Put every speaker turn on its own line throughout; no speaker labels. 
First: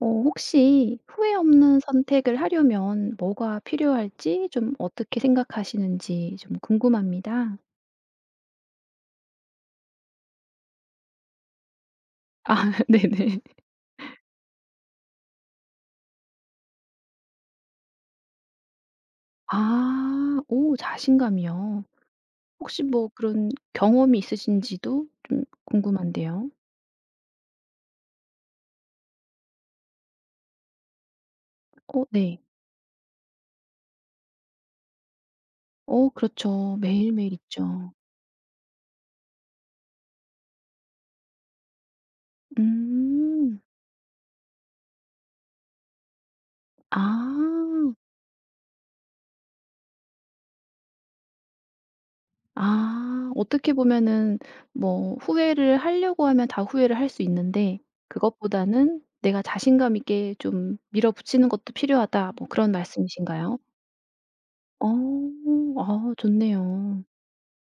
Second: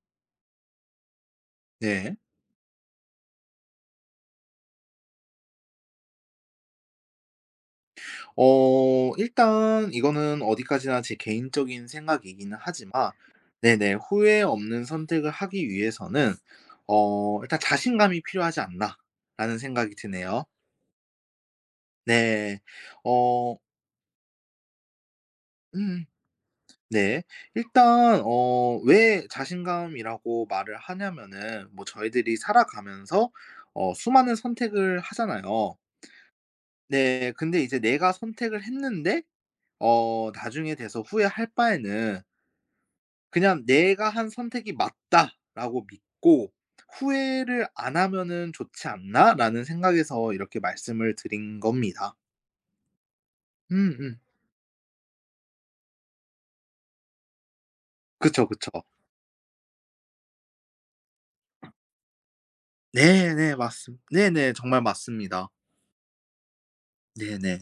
어 혹시 후회 없는
네.
선택을 하려면 뭐가 필요할지 좀 어떻게 생각하시는지 좀 궁금합니다.
일단 이거는 어디까지나 제 개인적인 생각이기는
아
하지만
네네.
네네. '후회 없는 선택을 하기 위해서는 일단 자신감이 필요하지 않나.'라는 생각이
아
드네요.
오 자신감이요.
네.
혹시 뭐 그런
어
경험이 있으신지도 좀
음
궁금한데요.
네. 일단 왜 자신감이라고 말을 하냐면은 뭐
어
저희들이
네.
살아가면서 수많은 선택을 하잖아요.
어 그렇죠.
네.
매일매일
근데 이제
있죠.
내가 선택을 했는데 나중에 돼서 후회할 바에는
음.
그냥 '내가 한 선택이 맞다.'라고 믿고
아.
'후회를 안 하면은 좋지 않나?'라는 생각에서 이렇게 말씀을 드린 겁니다.
아 어떻게
음음.
보면은 뭐 후회를 하려고 하면 다 후회를 할 수 있는데
그쵸, 그쵸.
그것보다는 '내가 자신감 있게 좀 밀어붙이는 것도 필요하다.' 뭐 그런
네네.
말씀이신가요?
맞습 네네. 정말
어.
맞습니다.
아 좋네요.
네네.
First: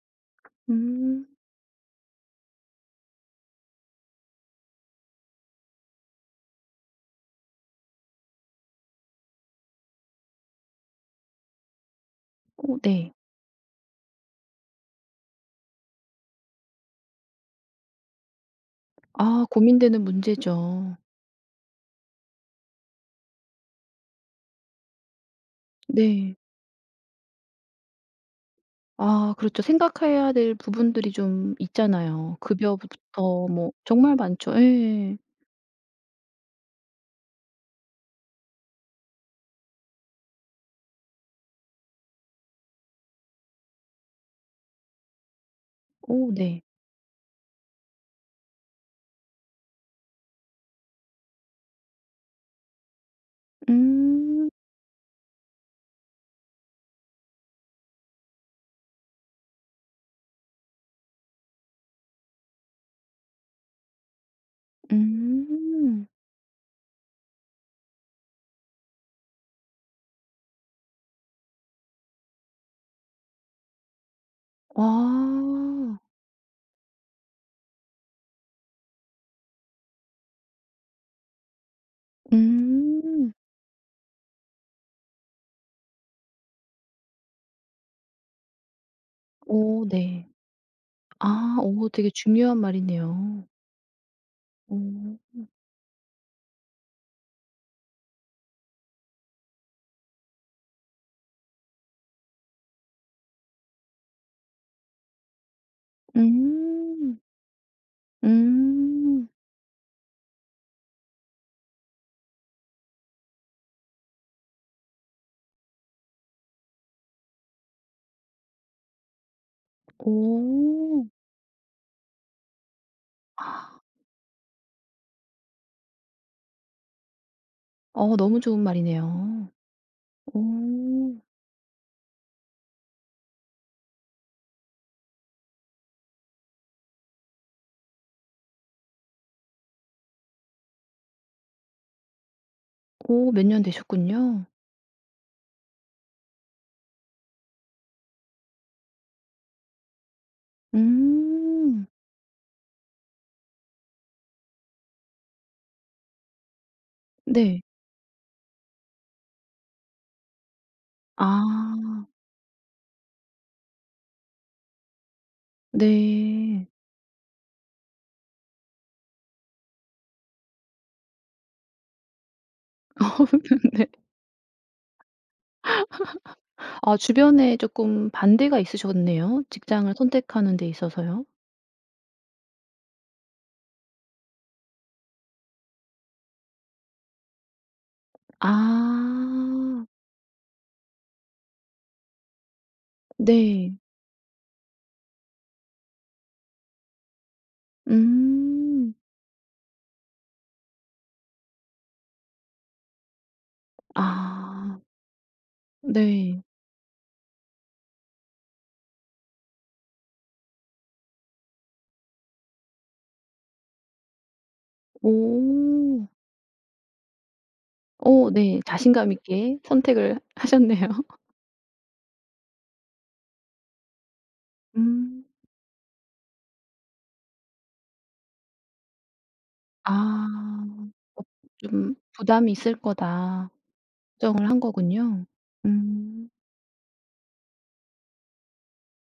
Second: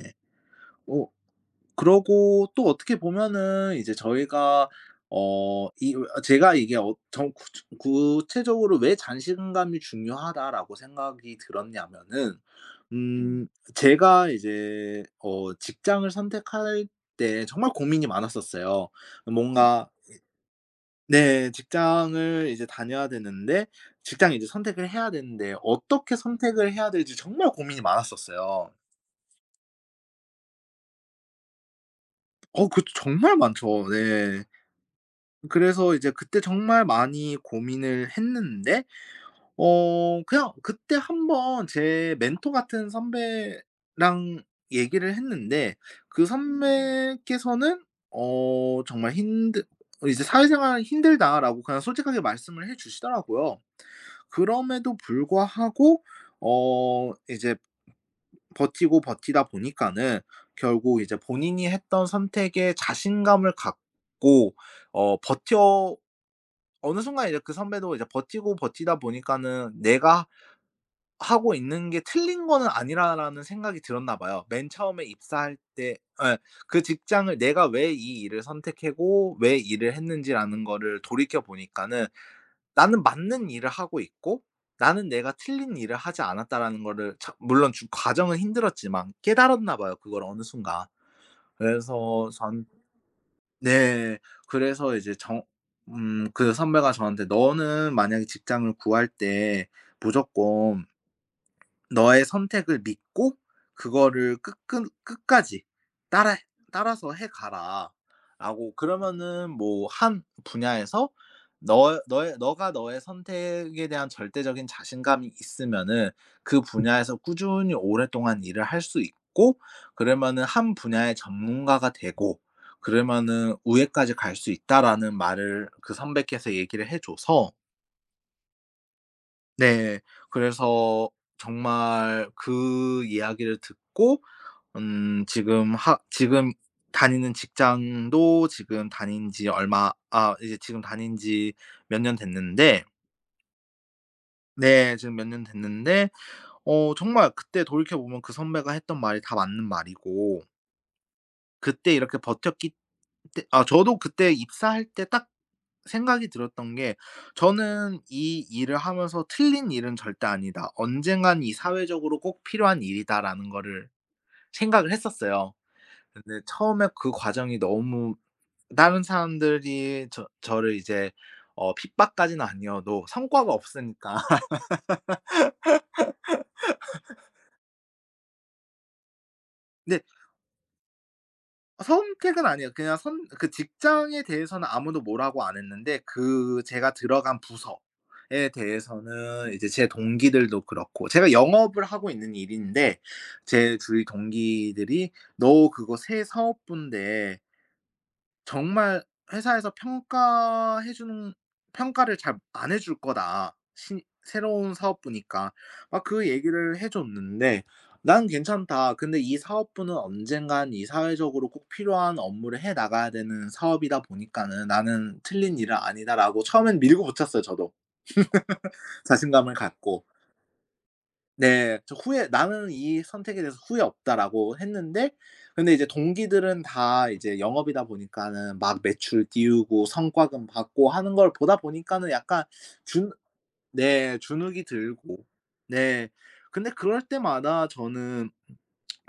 어
음.
그러고 또 어떻게 보면은 이제 저희가 어 이 어 제가 이게 어 정 구체 구체적으로 '왜 자신감이 중요하다.'라고 생각이 들었냐면은
어 네.
음. 음 제가 이제 직장을 선택할 때 정말 고민이 많았었어요. 음.
아
뭔가
고민되는 문제죠.
네 직장을 이제 다녀야 되는데 직장을 이제 선택을 해야 되는데 어떻게
네.
선택을 해야 될지 정말 고민이 많았었어요.
아 그렇죠. 생각해야 될 부분들이 좀 있잖아요.
그 정말
급여부터 뭐
많죠.
정말
네.
많죠. 예.
그래서 이제 그때 정말 많이 고민을 했는데 그냥 그때 한번 제 멘토 같은 선배랑 얘기를 했는데 그
오, 네.
선배께서는 어 정말 힘들 이제 "사회생활 힘들다."라고 그냥 솔직하게 말씀을 해 주시더라고요.
음.
그럼에도 불구하고 이제 버티고 버티다 보니까는 결국 이제 본인이 했던 선택에 자신감을 갖고 어 버텨
음.
어느 순간 이제 그 선배도 이제 버티고 버티다 보니까는 '내가 하고 있는 게 틀린 거는 아니라.'라는 생각이 들었나 봐요. 맨 처음에 입사할 때
와.
예 그 직장을 내가 왜 이 일을 선택하고 왜 일을 했는지라는 거를 돌이켜 보니까는 '나는
음.
맞는 일을 하고 있고 나는 내가 틀린 일을 하지 않았다.'라는 거를 참 물론 주 과정은 힘들었지만 깨달았나
오
봐요 그걸
네.
어느 순간.
아 오 되게
그래서
중요한
전
말이네요.
네. 그래서 이제
오
정 그 선배가 저한테 "너는 만약에 직장을 구할 때 무조건 너의 선택을 믿고 그거를 끝끝 끝까지 따라 따라서
음.
해 가라라고
음.
그러면은 뭐 한 분야에서 너 너의 너가 너의 선택에 대한 절대적인 자신감이 있으면은 그 분야에서 꾸준히 오랫동안 일을 할 수 있고 그러면은 한
오
분야의 전문가가 되고 그러면은 우회까지 갈 수 있다라는 말을 그 선배께서 얘기를 해 줘서
어 너무 좋은 말이네요.
네. 그래서
오
정말 그 이야기를 듣고 지금 하 지금 다니는 직장도 지금 다닌 지 얼마 아 이제 지금 다닌 지 몇 년 됐는데
오 몇 년 되셨군요.
네 지금 몇 년 됐는데 정말 그때 돌이켜 보면 그 선배가 했던 말이 다 맞는 말이고
음.
그때 이렇게 버텼기 때 아 저도 그때 입사할 때 딱 생각이 들었던 게
네.
저는 '이 일을 하면서 틀린 일은 절대 아니다. 언젠간 이
아.
사회적으로 꼭 필요한 일이다.'라는 거를 생각을 했었어요. 근데
네.
처음에 그 과정이 너무 다른 사람들이 저를 이제 핍박까지는 아니어도 성과가
네.
없으니까.
아 주변에 쪼끔 반대가 있으셨네요. 직장을
근데
선택하는 데 있어서요.
선택은 아니에요. 그냥 선 그 직장에 대해서는 아무도 뭐라고 안 했는데 그 제가 들어간 부서에 대해서는 이제
아.
제 동기들도 그렇고 제가 영업을 하고 있는 일인데
네.
제 주위 동기들이 "너 그거 새 사업부인데
음.
정말 회사에서 평가해 주는 평가를 잘 안해줄 거다. 새로운
아.
사업부니까. 막 그
네.
얘기를 해 줬는데 "난 괜찮다. 근데 이 사업부는 언젠간 이 사회적으로 꼭 필요한 업무를 해 나가야 되는 사업이다 보니까는 나는 틀린 일은
오.
아니다."라고 처음엔 밀고 붙였어요 저도.
어 네. 자신감
자신감을
있게
갖고.
선택을 하셨네요.
네. 저 후회 "나는 이 선택에 대해서 후회 없다."라고 했는데
음.
근데 이제 동기들은 다 이제 영업이다 보니까는 막 매출 띄우고
아.
성과금 받고 하는
어
걸 보다
좀
보니까는 약간
'부담이 있을
균
거다.'
네.
정을 한
주눅이
거군요.
들고. 네.
음.
근데 그럴 때마다 저는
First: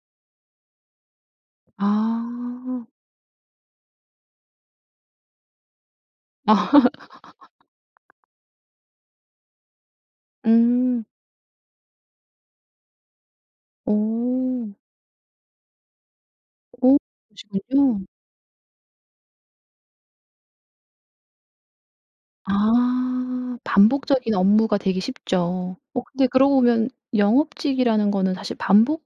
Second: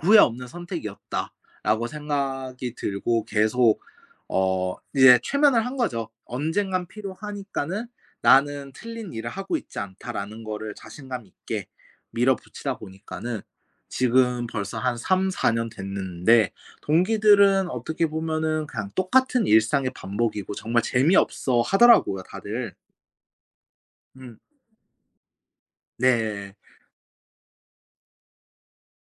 '후회 없는 선택이었다.'라고 생각이
아.
들고 계속 이제 최면을 한 거죠. '언젠간 필요하니까는 나는 틀린 일을 하고 있지 않다.'라는 거를
음.
자신감 있게 밀어붙이다 보니까는 지금
오,
벌써 한 3-4년 됐는데
오,
동기들은
그러시군요.
어떻게 보면은 그냥 똑같은 일상의 반복이고 정말 재미없어 하더라고요 다들.
아. 반복적인
음.
업무가 되기 쉽죠. 어 근데
네.
그러고 보면 영업직이라는 거는 사실 반복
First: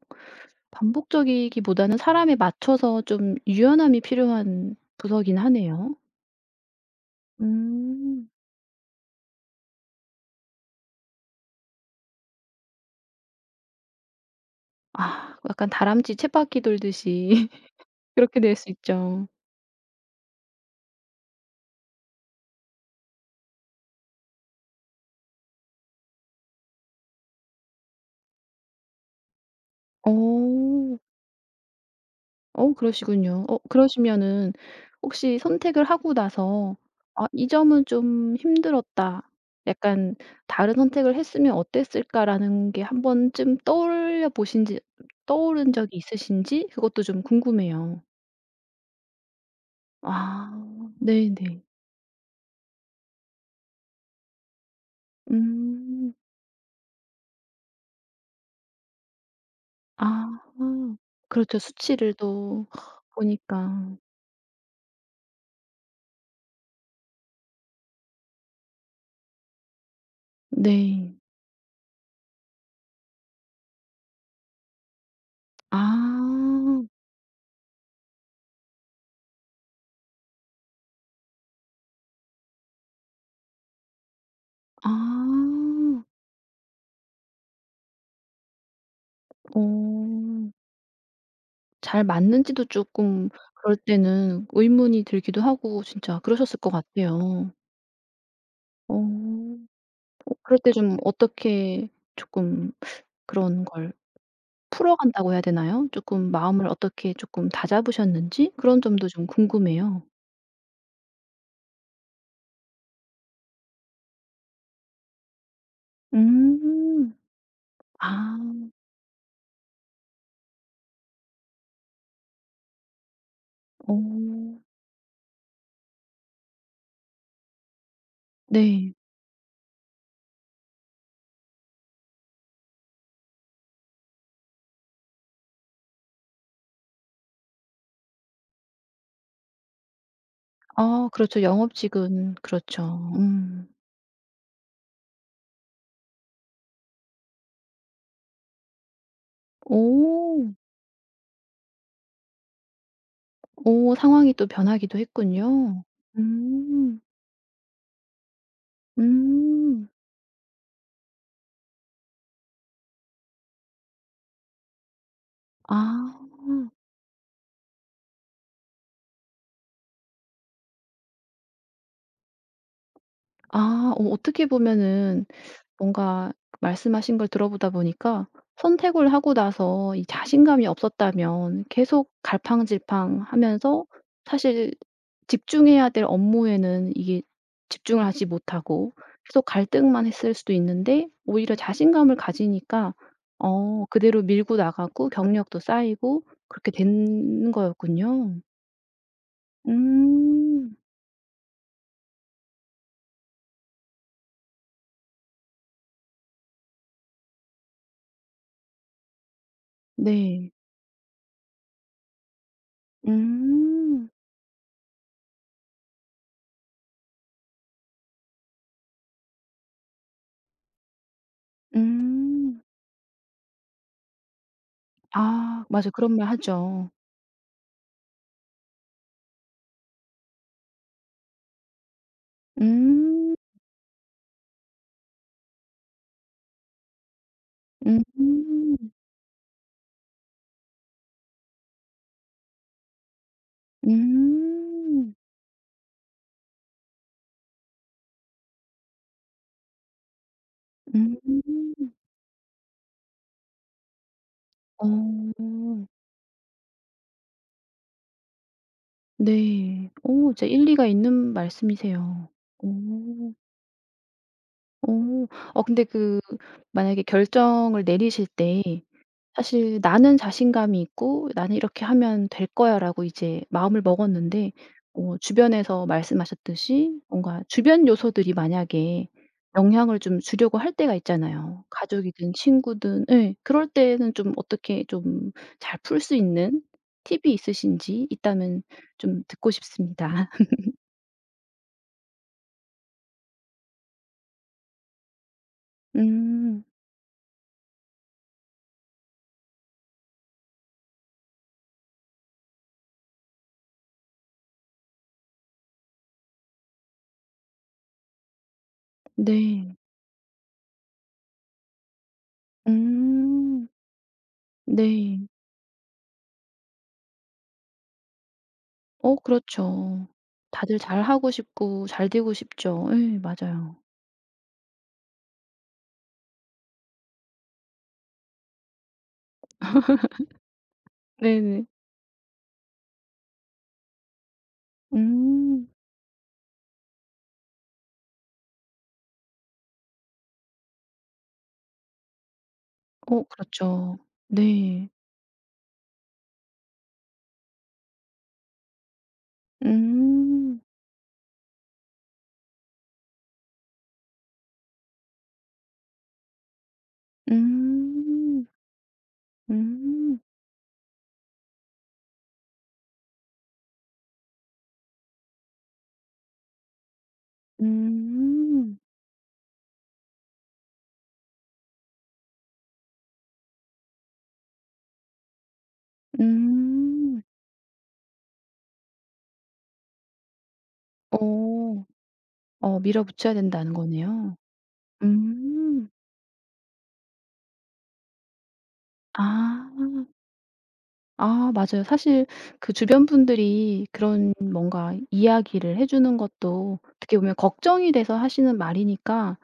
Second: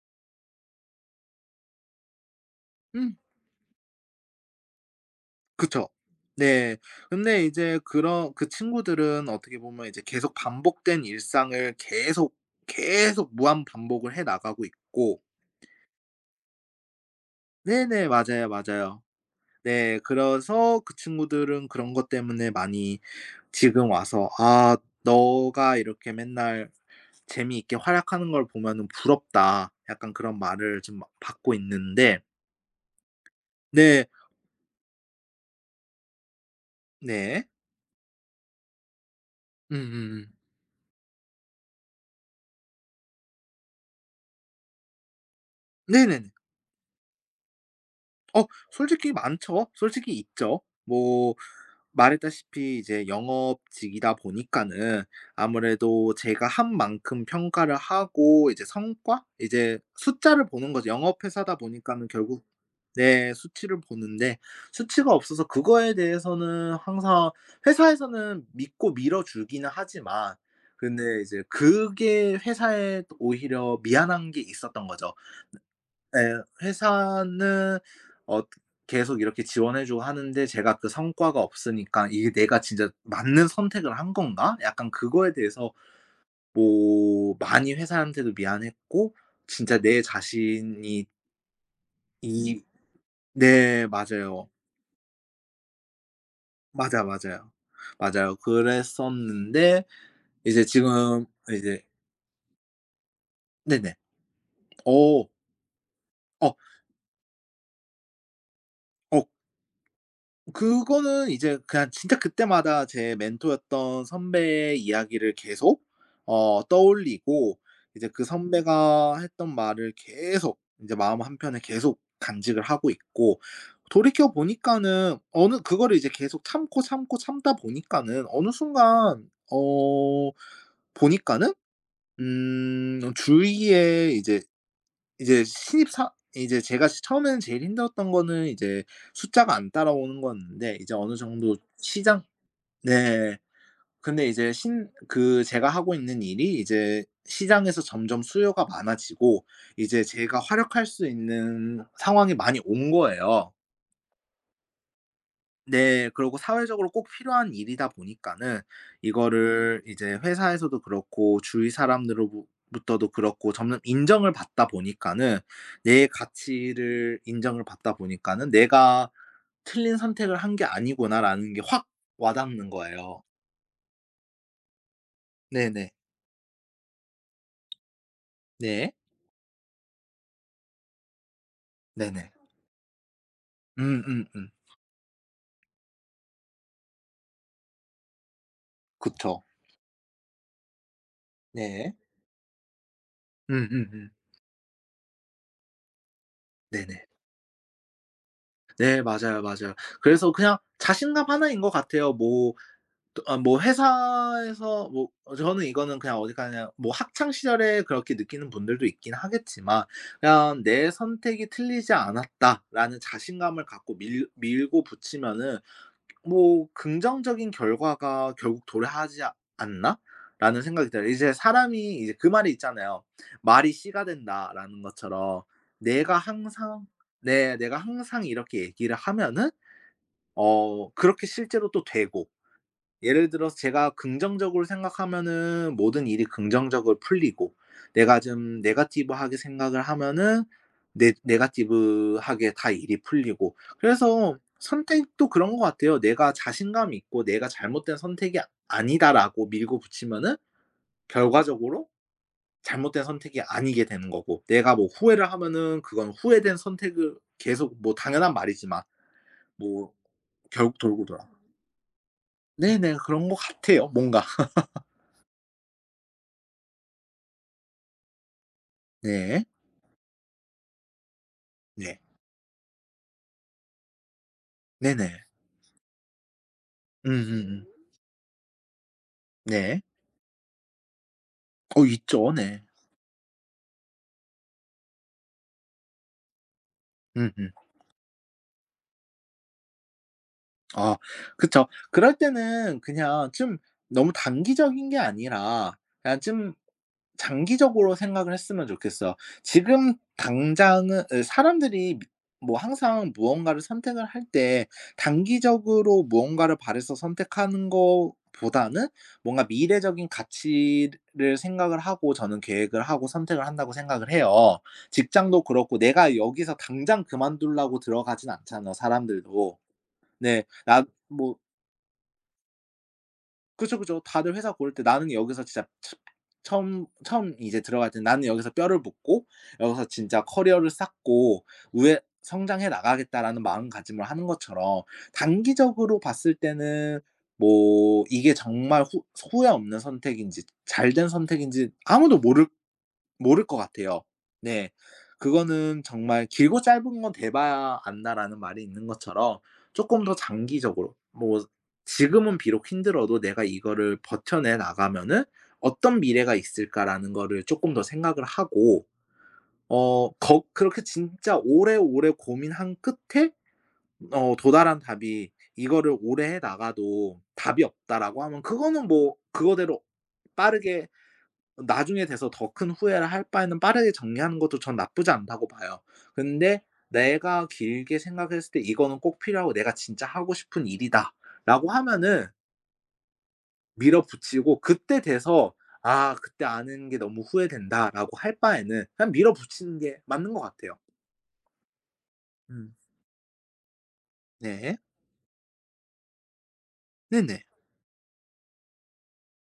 반복적이기보다는 사람에 맞춰서
음.
좀 유연함이 필요한 부서긴
그쵸.
하네요.
네. 근데 이제
음.
그런 그 친구들은 어떻게 보면 이제 계속 반복된 일상을 계속 무한 반복을 해 나가고 있고
아 약간 다람쥐 쳇바퀴 돌듯이
네네.
그렇게
맞아요,
될 수
맞아요.
있죠.
네. 그래서 그 친구들은 그런 것 때문에 많이 지금 와서 '아 너가 이렇게 맨날 재미있게 활약하는 걸 보면은 부럽다.' 약간 그런 말을
어.
좀 받고 있는데
어 그러시군요. 어
네.
그러시면은 혹시 선택을 하고 나서 '아
네.
이 점은 좀 힘들었다. 약간
음음음.
다른 선택을 했으면 어땠을까.'라는 게 한 번쯤 떠올려 보신지 떠오른 적이
네네네.
있으신지 그것도 좀 궁금해요.
어 솔직히 많죠. 솔직히
아
있죠. 뭐
네네.
말했다시피 이제 영업직이다 보니까는 아무래도
음.
제가 한 만큼 평가를 하고 이제 성과 이제
아.
숫자를 보는 거죠. 영업 회사다
그렇죠.
보니까는
수치를
결국
또
내 수치를
보니까.
보는데 수치가 없어서 그거에 대해서는 항상 회사에서는 믿고 밀어 주기는 하지만
네.
근데 이제 그게 회사에 오히려 미안한 게 있었던 거죠.
아.
네 회사는 어 계속 이렇게 지원해 주고 하는데 제가 그 성과가 없으니까 '이게 내가 진짜 맞는 선택을 한 건가?' 약간
아.
그거에 대해서 뭐 많이 회사한테도 미안했고 진짜 내
어.
자신이
잘
이
맞는지도 쪼끔 그럴
네. 맞아요.
때는 의문이 들기도 하고 진짜 그러셨을 것
맞아, 맞아요.
같아요.
맞아요.
어.
그랬었는데
어 그럴
이제
때 좀
지금 이제
어떻게 쪼끔 그런
네네.
걸
어.
풀어간다고 해야 되나요? 쪼끔
어.
마음을 어떻게 쪼끔 다잡으셨는지 그런 점도
어
좀 궁금해요.
그거는 이제 그냥 진짜 그때마다 제 멘토였던 선배의 이야기를 계속
음.
떠올리고 이제 그
아.
선배가 했던 말을 계속 인제 마음 한켠에 계속 간직을 하고 있고
어.
돌이켜 보니까는 어느 그거를 이제 계속 참고 참다 보니까는 어느
네.
순간 보니까는 주위에 이제 이제 신입사 이제 제가 처음에는 제일 힘들었던 거는 이제 숫자가 안 따라오는 거였는데 이제
아
어느
그렇죠.
정도 시장
영업직은 그렇죠.
네.
음.
근데 이제 신 그 제가 하고 있는 일이 이제 시장에서 점점 수요가 많아지고 이제 제가
오.
활약할 수 있는 상황이 많이 온 거예요.
오 상황이 또 변하기도 했군요.
네. 그리고 사회적으로
음.
꼭 필요한 일이다 보니까는
음.
이거를
음.
이제 회사에서도 그렇고 주위 사람들로부 부터도 그렇고 점점 인정을 받다 보니까는
아.
내
아
가치를 인정을 받다 보니까는 '내가 틀린 선택을 한 게 아니구나.'라는 게 확 와닿는 거예요.
어 어떻게 보면은
네네.
뭔가 말씀하신 걸 들어보다 보니까
네.
선택을 하고 나서 이 자신감이 없었다면 계속
네네.
갈팡질팡하면서
음음음.
사실 집중해야 될 업무에는 이게 집중을 하지 못하고
그쵸.
계속 갈등만 했을 수도 있는데 오히려
네.
자신감을 가지니까 어
음음음.
그대로 밀고 나가고 경력도 쌓이고 그렇게
네네.
된 거였군요.
네 맞아요, 맞아요. 그래서 그냥
음.
자신감 하나인 것 같아요. 뭐 뭐 회사에서 뭐 저는 이거는 그냥 어디가 그냥 뭐 학창 시절에 그렇게 느끼는 분들도 있긴 하겠지만
네.
그냥 '내 선택이 틀리지 않았다.'라는 자신감을 갖고
음.
밀 밀고 붙이면은 뭐 '긍정적인 결과가 결국 도래하지 않나?'라는 생각이 들어요. 이제 사람이 이제 그 말이
음.
있잖아요. '말이 씨가 된다.'라는 것처럼
아 맞아. 그런
내가
말
항상
하죠.
네 내가 항상 이렇게 얘기를 하면은 그렇게 실제로 또 되고 예를
음.
들어서 제가 긍정적으로 생각하면은 모든 일이 긍정적으로 풀리고 내가 좀
음.
네거티브하게 생각을 하면은 네 네거티브하게 다 일이 풀리고 그래서
음.
선택도 그런 것 같아요. 내가 자신감이 있고 '내가 잘못된 선택이 아니다.'라고 밀고 붙이면은 결과적으로
음.
잘못된 선택이 아니게 되는 거고 내가 뭐
어.
후회를 하면은 그건 후회된 선택을 계속 뭐 당연한 말이지만
네.
뭐
오, 진짜
결국
일리가
돌고 돌아
있는 말씀이세요.
네네. 그런
오,
것 같아요 뭔가.
오, 어 근데 그 만약에 결정을 내리실 때
네.
사실 나는 자신감이 있고 '나는 이렇게
네.
하면 될 거야.'라고 이제 마음을 먹었는데 어
네네.
주변에서 말씀하셨듯이 뭔가
음음음.
주변 요소들이 만약에
네.
영향을 좀 주려고 할 때가 있잖아요.
있죠.
가족이든
네.
친구든 예. 그럴 때는 좀 어떻게 좀 잘 풀 수 있는 팁이
음음.
있으신지 있다면 좀 듣고 싶습니다.
아 그쵸. 그럴 때는 그냥 좀 너무 단기적인 게 아니라 그냥 좀
음.
장기적으로 생각을 했으면 좋겠어. 지금 당장은 으, 사람들이 미 뭐 항상 무언가를 선택을 할 때 단기적으로 무언가를 바래서 선택하는 것보다는 뭔가
네.
미래적인 가치를 생각을 하고 저는 계획을 하고 선택을
음.
한다고 생각을 해요.
네.
직장도 그렇고 내가 여기서 당장 그만두려고 들어가진 않잖아
어
사람들도.
그렇죠.
네.
다들
나
잘하고
뭐
싶고 잘 되고 싶죠. 예 맞아요.
그죠, 그죠. 다들 회사 고를 때 나는 여기서 진짜 처 처음 처음 이제 들어갈 때 '나는 여기서 뼈를 묻고 여기서 진짜 커리어를 쌓고
네네.
위에 성장해 나가겠다.'라는 마음가짐을 하는 것처럼
음.
단기적으로 봤을 때는 뭐 이게 정말 후 후회 없는 선택인지 잘된 선택인지 아무도
어
모를 것
그렇죠.
같아요. 네.
네.
그거는 정말 '길고 짧은 건 대봐야 안다.'라는 말이 있는 것처럼 조금 더
음.
장기적으로 뭐 지금은 비록 힘들어도 '내가 이거를 버텨내 나가면은 어떤 미래가 있을까.'라는 거를 조금 더 생각을
음.
하고 어
음.
거 그렇게 진짜 오래오래 고민한 끝에 도달한 답이 '이거를 오래 해 나가도 답이 없다.'라고 하면
음.
그거는 뭐 그거대로 빠르게 나중에 돼서 더 큰 후회를 할 바에는 빠르게 정리하는 것도 전 나쁘지 않다고 봐요. 근데
음.
내가 길게 생각했을 때 '이거는 꼭 필요하고 내가 진짜 하고 싶은 일이다.'라고
어.
하면은
어 밀어붙여야 된다는 거네요.
밀어붙이고 그때 돼서
음.
'아 그때 아는 게 너무 후회된다.'라고 할 바에는 그냥
아.
밀어붙이는 게 맞는 것 같아요.
아 맞아요. 사실 그
음.
주변 분들이 그런
네.
뭔가 이야기를 해 주는 것도 어떻게 보면
네네.
걱정이 돼서 하시는 말이니까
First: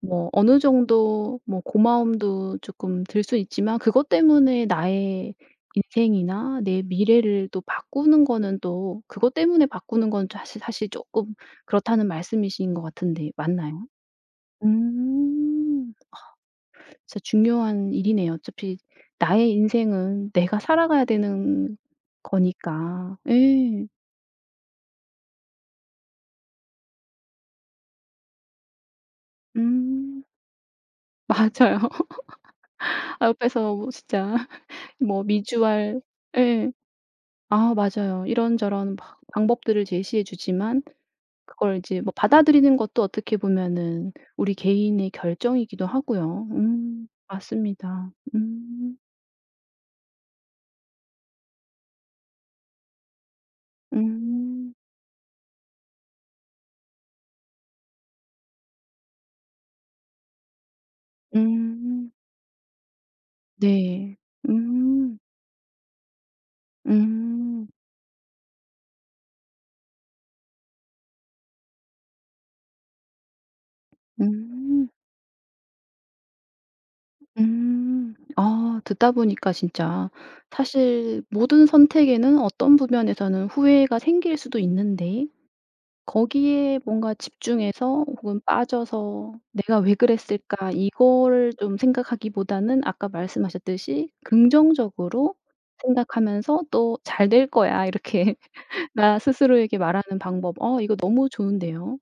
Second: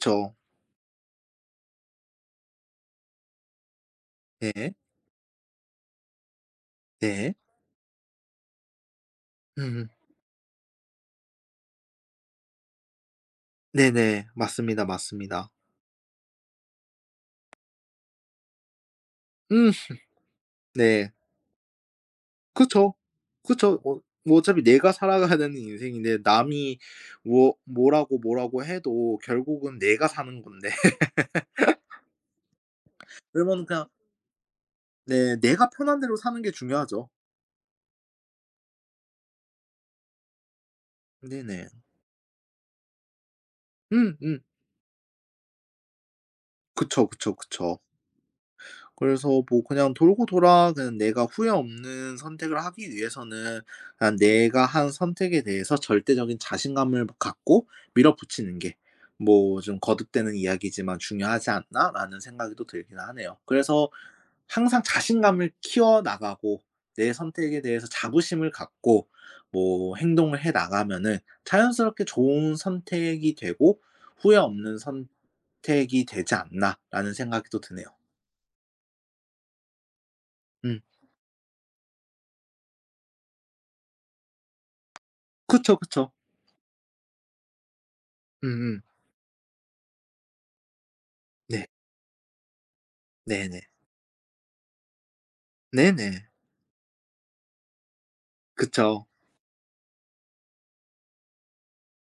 뭐 어느 정도 뭐 고마움도 조금 들 수 있지만 그것 때문에
네.
나의 인생이나 내
네.
미래를 또 바꾸는 거는 또 그것 때문에
음
바꾸는 건 사실 조금 그렇다는 말씀이신 것 같은데 맞나요?
네네. 맞습니다, 맞습니다.
음. 진짜 중요한 일이네요. 어차피 나의
음
인생은 내가 살아가야
네.
되는
그쵸.
거니까.
그쵸.
예.
뭐 어차피 내가 살아가는 인생인데 남이 뭐라고 해도 결국은 내가
음.
사는 건데
맞아요. 아
그러면
옆에서
그냥
뭐 진짜 뭐
네 내가 편한
미주알
대로 사는 게
예.
중요하죠.
아 맞아요. 이런저런 막 방법들을 제시해 주지만
네네.
그걸 이제 뭐 받아들이는 것도 어떻게 보면은
음음.
우리 개인의 결정이기도 하고요.
그쵸, 그쵸, 그쵸.
맞습니다. 음.
그래서 뭐 그냥 돌고 돌아 그냥 내가 후회 없는 선택을 하기 위해서는 그냥 내가
음.
한 선택에 대해서 절대적인 자신감을 갖고 밀어붙이는 게 뭐 좀 거듭되는 이야기지만 '중요하지
음.
않나?'라는 생각이 또 들긴 하네요. 그래서
네.
항상
음.
자신감을 키워나가고 내 선택에
음.
대해서 자부심을 갖고 뭐 행동을 해 나가면은 자연스럽게 '좋은 선택이 되고 후회 없는
음.
선택이 되지 않나?'라는 생각이 또 드네요.
음. 아 듣다 보니까 진짜
음.
사실 모든 선택에는 어떤 부분에서는 후회가 생길 수도 있는데
그쵸, 그쵸.
거기에 뭔가 집중해서 혹은
음음.
빠져서 '내가 왜 그랬을까?' 이거를
네.
좀 생각하기보다는 아까
네네.
말씀하셨듯이 긍정적으로
네네.
생각하면서 또 "잘 될 거야." 이렇게
그쵸.
나 스스로에게 말하는 방법. 어 이거 너무 좋은데요.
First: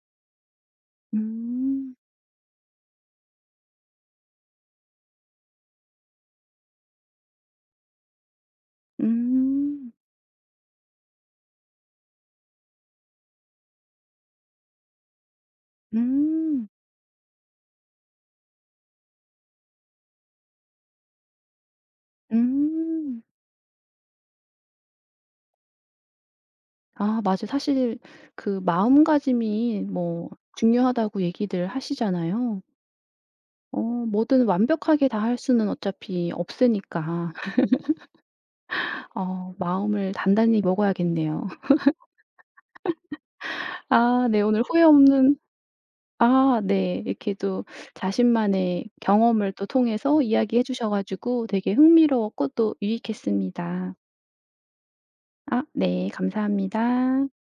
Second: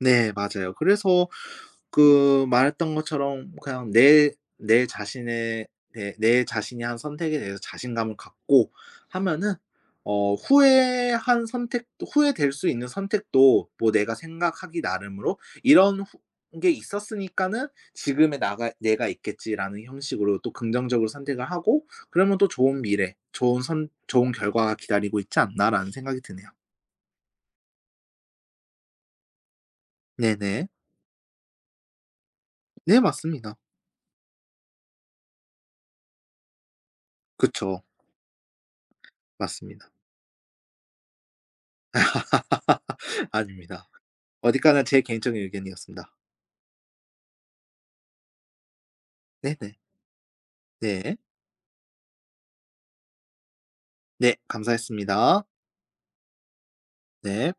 네 맞아요. 그래서
음.
그 말했던 것처럼 그냥 내 내 자신의 내 내 자신이 한 선택에 대해서 자신감을 갖고 하면은
음.
후회한 선택도 후회될 수 있는 선택도 뭐 내가 생각하기 나름으로 '이런 후
음.
게 있었으니까는 지금의 나가 내가 있겠지.'라는 형식으로 또 긍정적으로 선택을 하고 그러면 또 '좋은 미래,
음.
좋은 선 좋은 결과가 기다리고 있지 않나.'라는 생각이 드네요.
아 맞아요. 사실 그 마음가짐이 뭐
네네.
중요하다고 얘기들 하시잖아요.
네 맞습니다.
어 뭐든 완벽하게 다 할 수는 어차피 없으니까.
그쵸.
어
맞습니다.
마음을 단단히 먹어야겠네요.
아닙니다.
아 네 오늘 후회
어디까지나 제
없는
개인적인 의견이었습니다.
아 네. 이렇게 또 자신만의 경험을 또
네네.
통해서 이야기해 주셔
네.
가지고 되게 흥미로웠고 또 유익했습니다.
네. 감사했습니다.
아 네. 감사합니다.
네.